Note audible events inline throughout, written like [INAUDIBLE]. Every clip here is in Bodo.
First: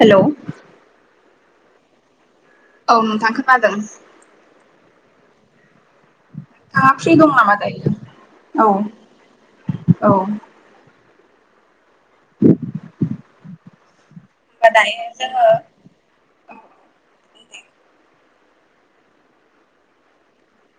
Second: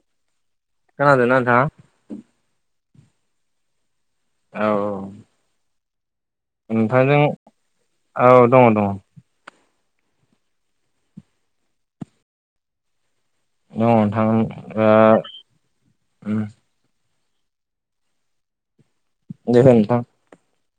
हेलौ औ खोनादोंना नोंथां औ नोंथां खोनादों औ फ्रि दं नामा दायो औ औ नोंथांजों औ दङ दङ औ-औ [INAUDIBLE] [UNINTELLIGIBLE] दङ होमबा दायो जोङो नोंथां [INAUDIBLE] [UNINTELLIGIBLE] जखो नोंथांं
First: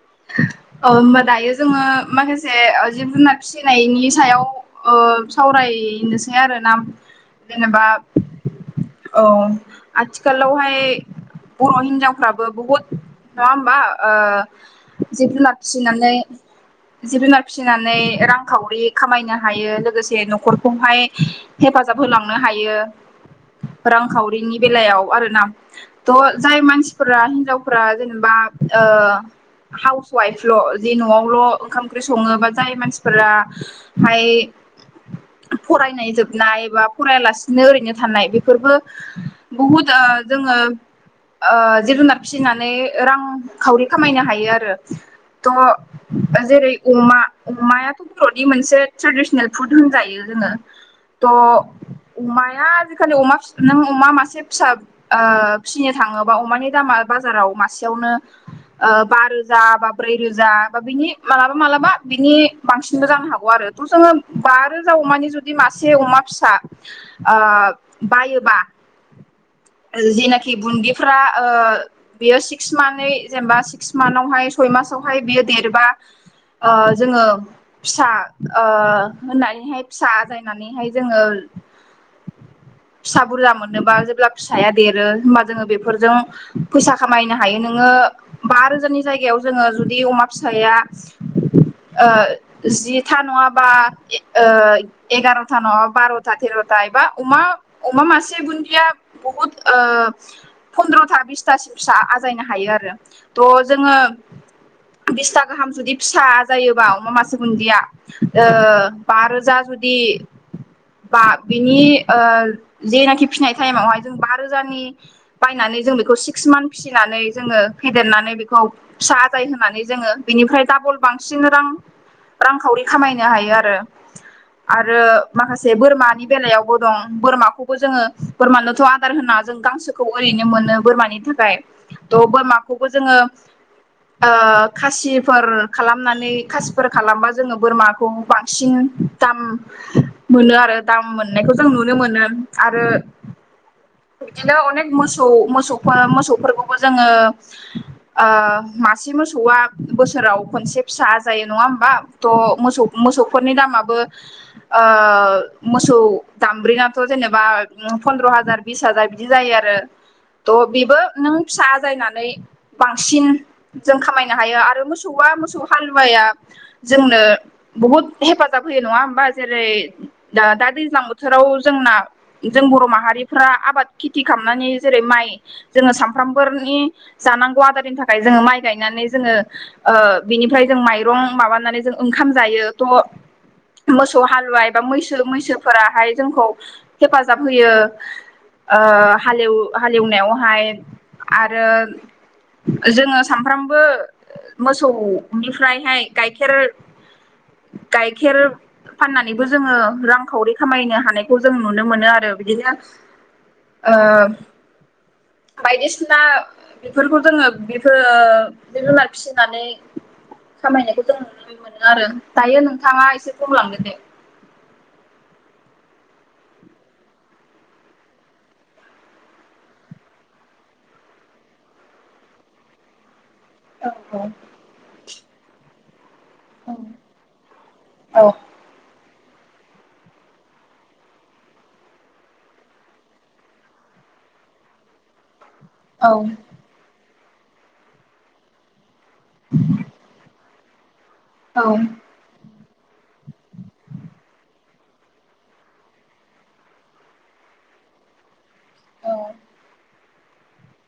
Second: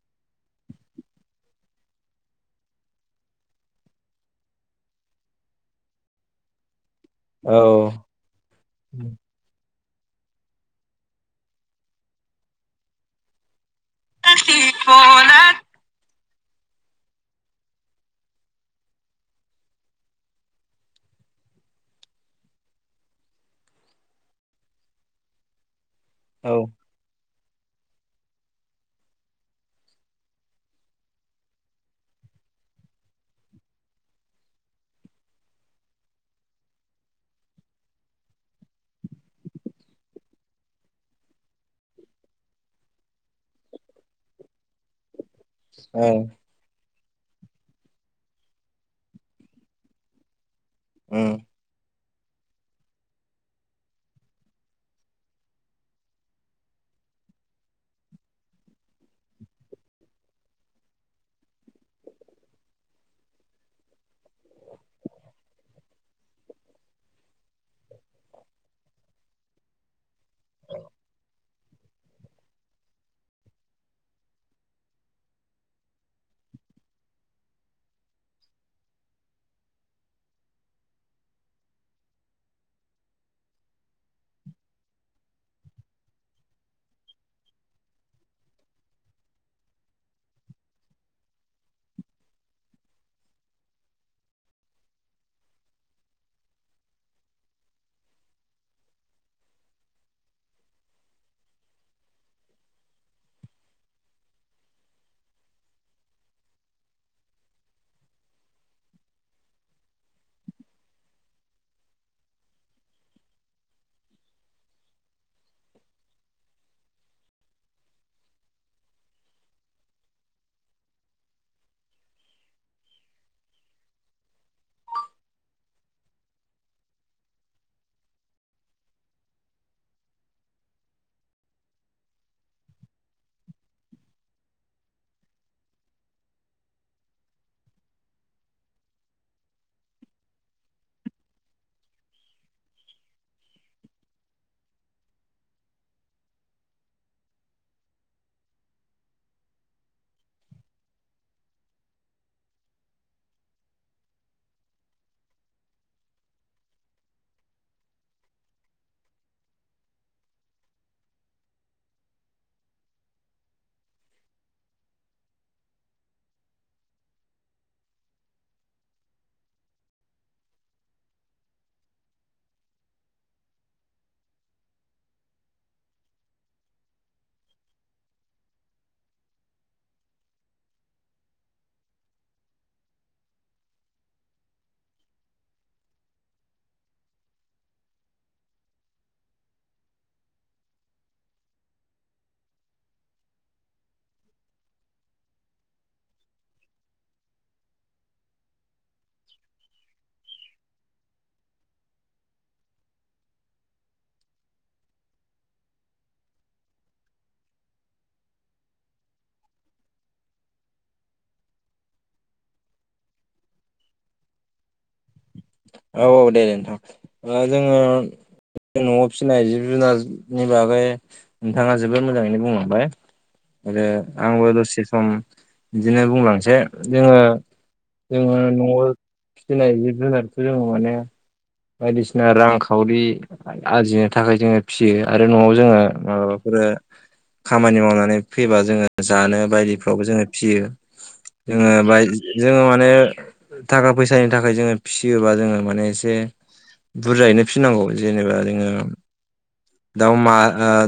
[INAUDIBLE] [UNINTELLIGIBLE] ओ होमबा दायो जोङो माखासे जिब जुनार फिसिनायनि सायाव सावराय नोसै आरो ना जेनेबा औ आथिखालावहाय बर' हिनजावफ्राबो बहुद नङा होमबा जिब जुनार फिसिनानै जिब जुनार फिसिनानै रांखावरि खामायनो हायो लोगोसे न'खरखौहाय हे हेफाजाब होलांनो हायो रांखावरिनि बेलायाव आरो ना थ' औ जाय मानसिफोरा हिनजावफोरा जेनेबा हाउस वाइफल' जे न'आवल' ओंखाम ओंख्रि सङोबा जाय मानसिफोराहाय फरायनाय जोबनाय बा फरायालासिनो ओरैनो थानाय बेफोरबो बहुद ओ जोङो ओ जिब जुनार फिसिनानै रांखावरि खामायनो हायो आरो ओ औ त जेरै अमा अमायाथ' बर'नि मोनसे ट्रेडिसनेल फुद होनजायो जोङो त' उम अमाया आजिखालि अमा नों अमा मासे फिसा ओ फिसिनो थाङोबा अमानि दामा बाजाराव मासेयावनो ओ बा रो जा बा ब्रै रोजा बा बिनि मालाबा मालाबा बिनि बांसिनबो जानो हागौ आरो थ' जोङो बा रोजा अमानि जुदि मासे अमा फिसा ओ बायोबा [UNINTELLIGIBLE] जिनाखि बुन्दिफोरा ओ बेयो सिक्स मान्थनै जेनेबा सिक्स मान्थाव हाय सय मासावहाय बियो देरबा ओ जोङो फिसा ओ होननानैहाय फिसा आजायनानैहाय जोङो [UNINTELLIGIBLE] फिसा बुरजा मोननोबा जेब्ला फिसाया देरो होमबा जोङो बेफोरजों फैसा खामायनो हायो नोङो ङो बा रोजानि जायगायाव जोङो जुदि अमा फिसाया ओ जिथा नङाबा ए ओ एगार'था नङाबा बार'था थेर' यबा अमा अमा मासे बुन्दिया बहुत ओ फन्द्र'था बिसथासिम फिसा आजायनो हायो आरो थ' जोङो बिसथा गाहाम जुदि फिसा जायोबा अमा मासे गुन्दिया ओ बा रोजा गुदि बा बिनि ओ जेनाखि फिनाय टाइमावहाय जों बा रोजानि बायनानै जों बेखौ सिक्स मानथ फिसिनानै जोङो फेदेरनानै बेखौ खौ फिसा आजाय होनानै जोङो बेनिफ्राय डाबल बांसिन रां रांखावरि खामायनो हायो आरो आरो माखासे बोरमानि बेलायावबो दं बोरमाखौबो जोङो बोरमानोथ' आदार होनां आजों गांसोखौ ओरैनो मोनो बोरमानि थाखाय थ' बोरमाखौबो जोङो ओ खासिफोर खालामनानै खासिफोर खालामबा जोङो बोरमाखौ बांसिन दाम मोनो आरो दाम मोननायखौ जों नुनो मोनो आरो बिदिनो अनेक मोसौ मोसौफो मोसौफोरखौबो जोङो ओ मासे मोसौआ बोसोराव खनसे फिसा जायो नङा होमबा थ' मोसौ मो सौफोरनि दामाबो ओ मोसौ दामब्रिनाथ' जेनेबा ओफ फन्द्र' हाजार बिस हाजार बिदि जायो आरो थ' बिबो नों फिसा आजायनानै बांसिन जों खामायनो हायो आरो मोसौआ मोसौ हालुवाया जोंनो बुहुत हेफाजाब होयो नङा होमबा जेरै दा दादैज्लां बोथोराव जोंना जों बर' माहारिफ्रा आबाद खेथि खामनानै जेरै माइ जोङो सामफ्रामबोनि जानां आदारनि थाखाय जोङो माइ गायनानै जोङो ओ बिनिफ्राय जों माइरं माबानानै जों ओंखाम जायो यो थ' मोसौ हालुवा एबा मैसो मैसोफोराहाय जोंखौ हेफाजाब होयो ओ हालेव हालेवनायावहाय आरो जोङो सामफ्रामबो मोसौनिफ्रायहाय गाइखेर [UNINTELLIGIBLE] गाइखेर फाननानैबो जोङो रांखावरि खामायनो हानायखौ जों नुनो मोनो आरो बिदिनो ओ बायदिसिना बेफोरखौ जोङो बेफोर ओ जिब जुनार फिसिनानै खामायनायखौ जों नुनो मोनो आरो। दायो नोंथाङा एसे खमलांदो दे [UNINTELLIGIBLE] औ औ दे नोंथां ओ जोङो न'आव फिसिनाय जिब जुनारनि बागै नोंथाङा जोबोद मोजाङैनो बुंलांबाय। आरो आंबो दसे सम बिदिनो बुंलांसै जोङो औ -जोङो न'आव फिसिनाय जिब जुनार जों माने बायदिसिना रांखावरि आरजिनो थाखाय जोङो फिसियो आरो न'आव जों जोङो औ माबाफोर खामानि मावनानै फैबा जोङो जानो बायदिफ्रावबो जोङो फिसियो। औ जोङो बाय जोङो माने थाखा फैसानि थाखाय जोङो फिसियोबा जोङो माने एसे बुरजायैनो फिनांगौ जेनेबा जोङो दाउ मा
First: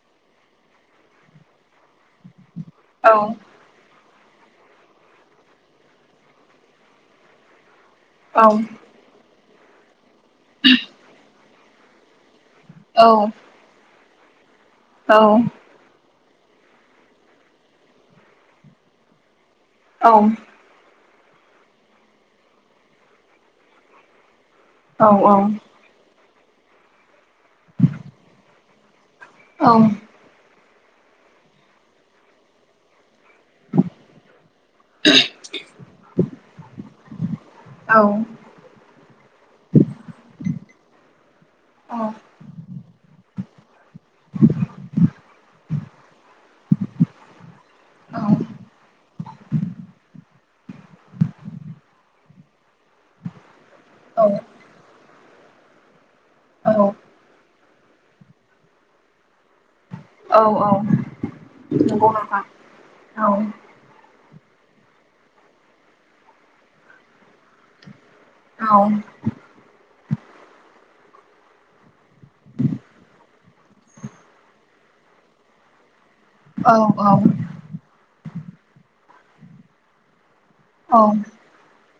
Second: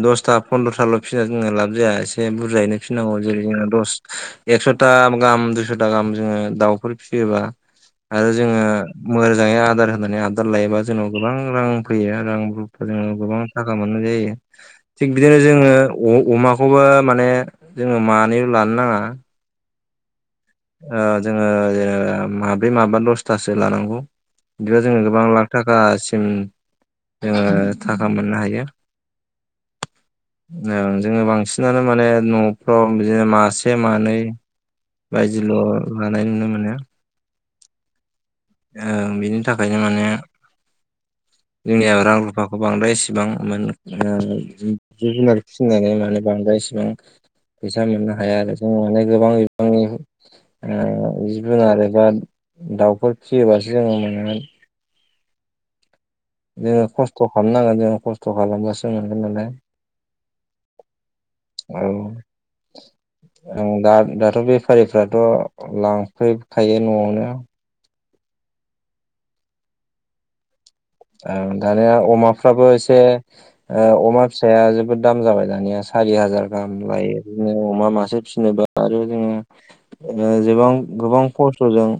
दसथा फन्द्रथाल' फिना जोङो लाब जाया एसे बुरजायैनो औ फिनांगौ जेरै जोंना दस एकस'था गाहाम दुइस'था गाहाम जोङो दाउफोर फिसियोबा आरो औ जोङो मोजाङै आदार होनानै आबदाल लायोबा जोंनाव गोबां रां फैयो रां जों गोबां थाखा मोननाय जायो थिग बिदिनो औ जोङो अ अमाखौबो माने जोङो मानैल' लानो नाङा। औ। ओ जोङो ओ माब्रै माबा दसथासो लानांगौ। बिदिबा जोङो औ गोबां औ लाख थाखासिम जों थाखा मोननो हायो। औ। जोङो जों बांसिनानो माने न'फ्राव बिदिनो मासे मानै बायदिल' लानाय नुनो मोनो। औ। ओ बिनि थाखायनो माने जोंनि रां रुफाखौ बांद्राय इसेबां मोन ओ जिब जुनार फिसिनानै माने बांद्राय इसेबां फैसा मोननो हाया आरो जों माने गोबां बिबांनि ओ जिब जुनार एबा दाउफोर फिसियोबासो जोङो औ मोननो जोङो औ खस्थ' खालामनांगोन जोङो खस्थ' खालामबासो मोनगोन नालाय। औ औ। औ नंगौ नोंथां औ दा दाथ' बे बेफारिफ्राथ' लांफैखायो न'आवनो औ ओ दानिया अमाफ्राबो एसे अमा फिसाया जोबोद दाम जाबाय दानिया सारि हाजार औ गाहाम औ लायो बिदिनो अमा मासे फिसिनोबा आरो जोङो ओ गोबां- औ गोबां खस्थ'जों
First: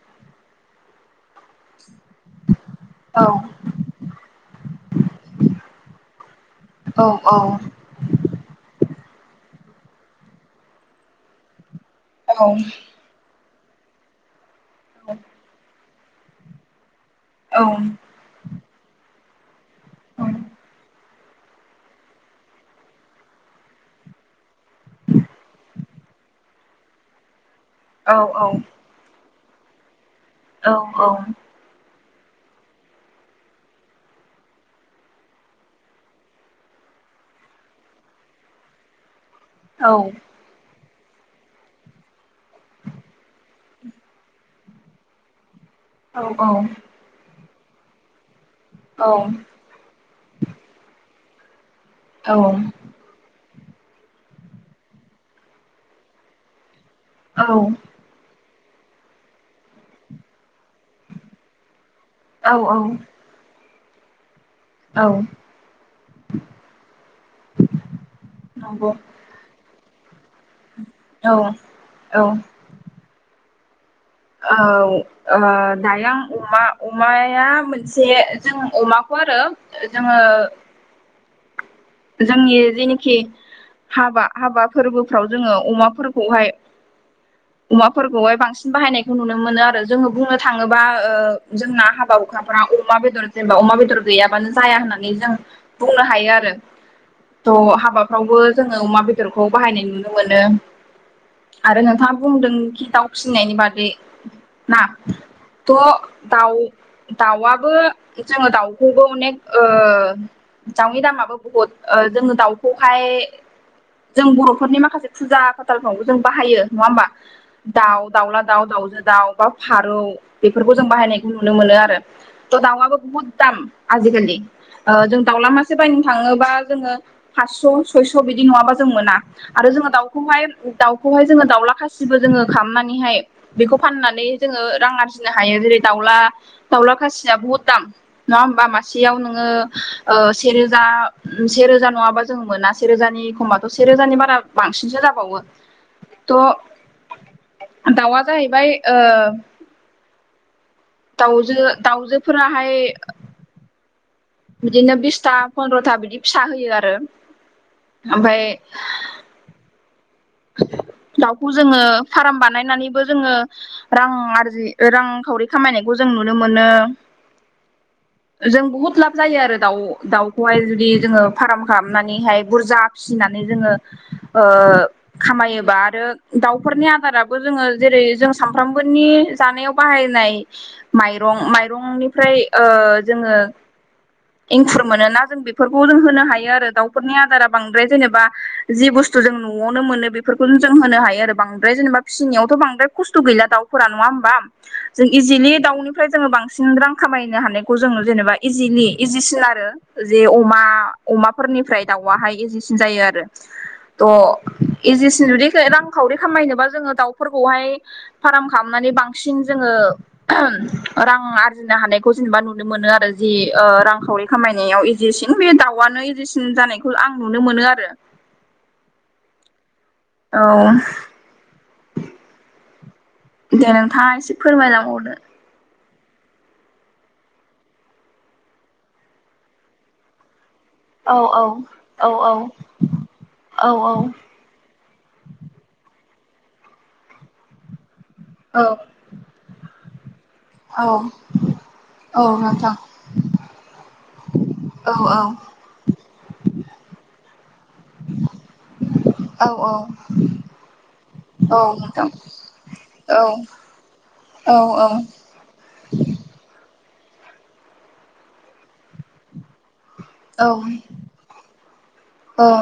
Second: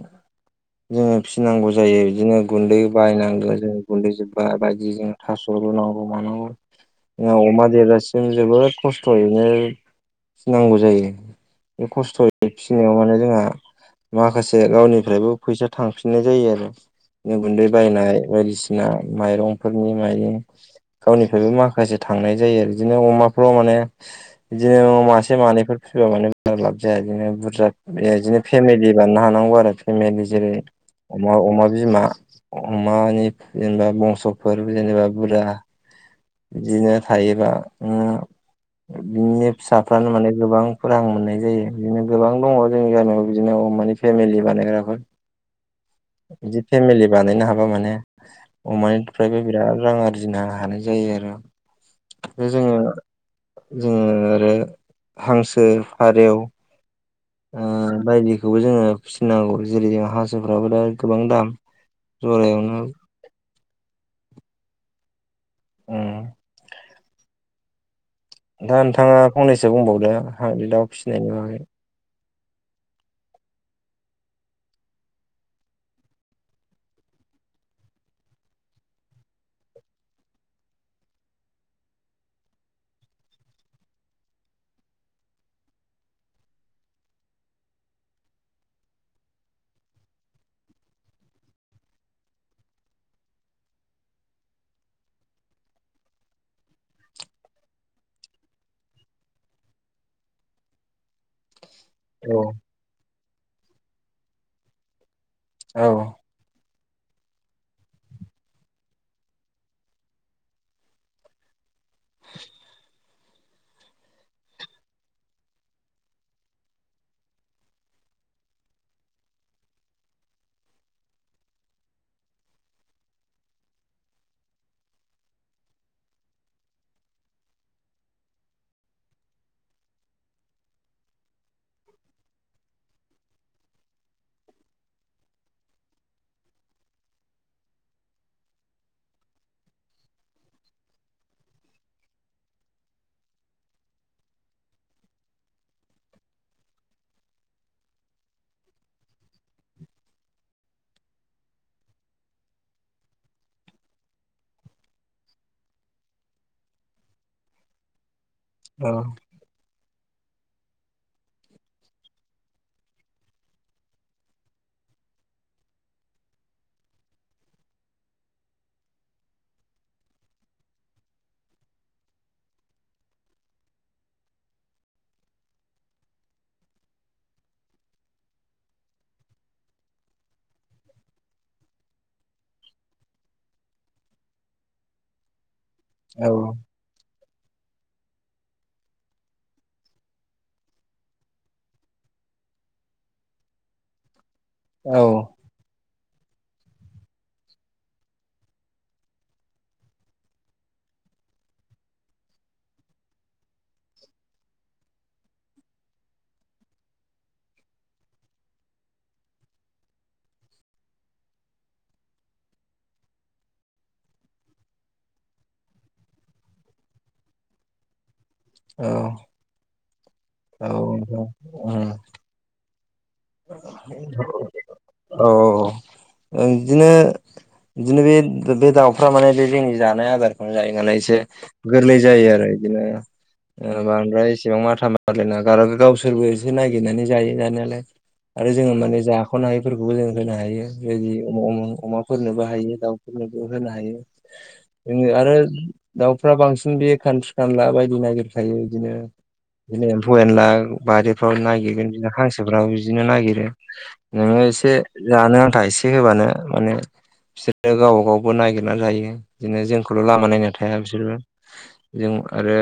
जोंङो फिसिनांगौ जायो बिदिनो गुन्दै औ बायनांगौ जों गुन्दै जोब्बा बायदि जों थास' रूनांगौ मानांगौ [INAUDIBLE] जों अमा देरजासिम जोबोद खस्थ' खस्थ'यैनो फिसिनांगौ जायो बे खस्थ'यै फिसिनायाव माने जोंहा माखासे गावनिफ्रायबो फैसा थांफिननाय जायो आरो। गुन्दै बायनाय बायदिसिना माइरंफोरनि माइ गावनिफ्रायबो माखासे थांनाय जायो आरो बिदिनो अमाखौ माने बिदिनो मासे मानैफोरल' फिबा माने बुर्जा लाब जाया बिदिनो बुरजा औ बिदिनो फेमिलि बानायनो हानांगौ आरो फेमिलि जेरै अमा अमा बिमा अमानि जेनेबा बंस'फोर जेनेबा बुरजा बिदिनो थायोबा ओ बिनो फिसाफ्रानो माने गोबां फोर आं मोननाय जायो बिदिनो गोबां दङ जोंनि गामियाव बिदिनो अमानि फेमिलि बानायग्राफोर। बिदि फेमिलि बानायनो हाबा माने अमानिफ्रायबो बिराद रां आरजिनो हानाय जायो आरो बे जोङो जोङो आरो हांसो फारेव ओ बायदि बेखौबो जोङो फिसिनांगौ जेरै जों हासोफ्राबो दा गोबां दाम औ औ जरायावनो औ उम दा नंगौ नोंथाङा फंनैसो बुंबावदो आंनि दाव औ फिसिनायनि बागै औ ओ दायो आं अमा अमाया मोनसे जों अमाखौ [UNINTELLIGIBLE] जोङो जोंनि जेनोखि हाबा हाबा फोरबोफ्राव जोङो अमाफोरखौहाय अमाफोरखौहाय बांसिन बाहायनायखौ नुनो मोनो आरो जोङो बुंनो थाङोबा ओ जोंना हाबा हुखाफोराव अमा बेदर जेनेबा अमा बेदर गैयाबानो जाया होननानै जों बुंनो हायो आरो थ' हाबाफ्रावबो जोङो अमा बेदरखौ बाहायनाय नुनो मोनो आरो नोंथाङा औ बुंदोंखि दाउ फिसिनायनि बादै ना? द औ दाउ दाउआबो जोङो दाउखौबो अनेक ओ दाउनि दामाबो बुहुद ओ जोङो दाउखौहाय जों बर'फोरनि माखासे फुजा फाथालफ्रावबो जों बाहायो नङा होमबा दाउ दाउला दाउ दाउ दावजो दाउ बा फारौ बेफोरखौ जों बाहायनायखौ नुनो मोनो आरो थ' दाउआबो बुहुद दाम आजिखालि ओ जों दाउला मासे बायनो थाङोबा जोंङो पासस' सयस' बिदि नंङाबा जों मोना आरो जोङो दावखौहाय दावखौहाय जोंङो दावला दाउला खााससिबो जोङो खालामनानैहाय बेखौ फाननानै जोङो रां आरजिनो हायो जेरै दाउला दाउला खासिया बहुद दाम नङा होमबा मासेयाव नोङो ओ सेरोजा सेेरोजा नङाबा जों मोना सेरोजानि एखमबाथ' सेरोजानि बारा बांसिनसो जाबावो थ' दाउआ जाहैबाय ओ दाउजो दाउजोफोराहाय [UNINTELLIGIBLE] बिदिनो बिसथा फन्द्र'था बिदि फिसा होयो आरो ओमफ्राय औ हो [UNINTELLIGIBLE] दाउखौ जोङो फाराम बानायनानैबो जोङो रां आरजि रांखावरि खामायनायखौ ज [UNINTELLIGIBLE] नुनो मोनो जों बहुत लाब जायो आरो दाउ दाउखौहाय जुदि जोङो फार्म खालामनानैहाय बुरजा फिसिना जोङो ओ खामायोबा आरो दाउफोरनि आबाराबो जोङो जेरै जों सामफ्रामबोनि जानायाव बाहाय [UNINTELLIGIBLE] माइरं माइरंनिफ्राय ओ जोङो इंखुर मोनोना जों बे फोरखौ जों होनो औ हायो आरो दाउफोरनि आदारा बांद्राय जेनेबा जि बुस्थु जों न'आवनो मोनो बेफोरखौनो जों होनो हायो आरो बांद्राय जेनेबा फिसिनायावथ' बांद्राय खस्थ' गैला दाफोरा नङा होमबा औ जों इजिलि दाउनो ओमफ्राय जोङो बांसिन रां खामायनो हानायखौ जोङो जेनेबा इजिलि इजिसिन आरो जे अमा अमाफोरनिफ्राय दाउवाहाय एजेसिन जायो आरो थ' इजिसिन जुदि रांखावरि खामायनोबा जोङो दाउफोरखौहाय फाराम खालामनानै बांसिन जोङो [UNINTELLIGIBLE] ओहोम रां आरजिनो हानायखौ जेनेबा नुनो मोनो आरो जि ओ रांखावरि खामायनायाव एजेसिन बे दाउआनो एजेसिन जानायखौ आं नुनो मोनो आरो औ औ [UNINTELLIGIBLE] दे नोंथाङा एसे फोरमायलांहरदो [UNINTELLIGIBLE] औ बिदिनो बिदिनो बे बे दाउफ्रा माने बे जोंनि जानाय आदार जायो नालाइसे औ औ गोरलै औ जायो औ आरो बिदिनो औ बांद्राय इसेबां माथा मा बारलायना गार गावसोरबो एसे नागिरनानै जायो जानायालाय आरो औ जोङो माने जाख'नो हायैफोरखौ बेखौ जों होनो हायो औ बेबायदि औ अमाफोरनोबो हायो नोंथां दाउफोरनोबो होनो हायो। औ जो आरो दाउफ्रा बांसिन बेयो खानस्रि खानला बायदि नागिरखायो औ बिदिनो एम्फौ एनला बारिफ्राव औ नागिरगोन नोंथां बिदिनो हांसोफ्राबो बि औ नागिरो नोङो औ एसे जानो आन्था एसे होबानो बिसोरो गावबा गावबो नागिरना जायो। बिदिनो जोंखौल' लामा औ नायना थाया बिसोरबो जों आरो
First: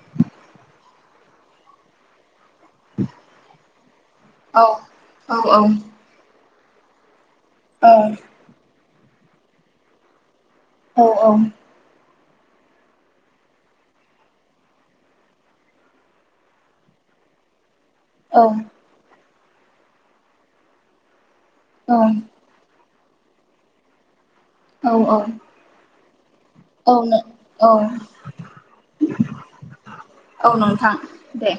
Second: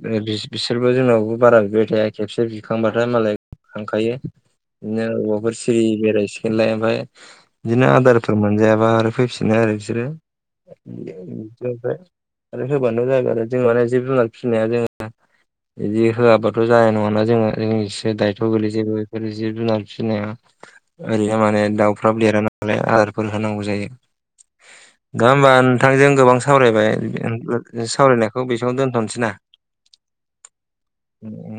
जोङो बिस बिसोरबो जोंहाबो बारा बिबाय थाया खेबसे बिखांबाथाय मालाय खांखायो नो औबवाफोर औ सिरि बेराय थिनलाइ ओमफाय बिदिनो आदारफोर मोनजायाबा आरो फैफिनो आरो बिसोरो औ औ [UNINTELLIGIBLE] आरो होबानो जागोन आरो जों माने जिब जुनार फिनाया जों बिदि होआबाथ' जाया नङाना जोङो से औ दायथ' गोगलै जेबो बेफोर जिब जुनार फिसिनाया ओरै थारमाने औ दाउफ्रा देरा नालाय आदारफोर होनांगौ जायो। औ गा होमबा नोंथांजों गोबां सावरायबाय औ औ सावरायनायखौ बेसेयावनो दोनथ'नोसै ना? औ नोंथां दे।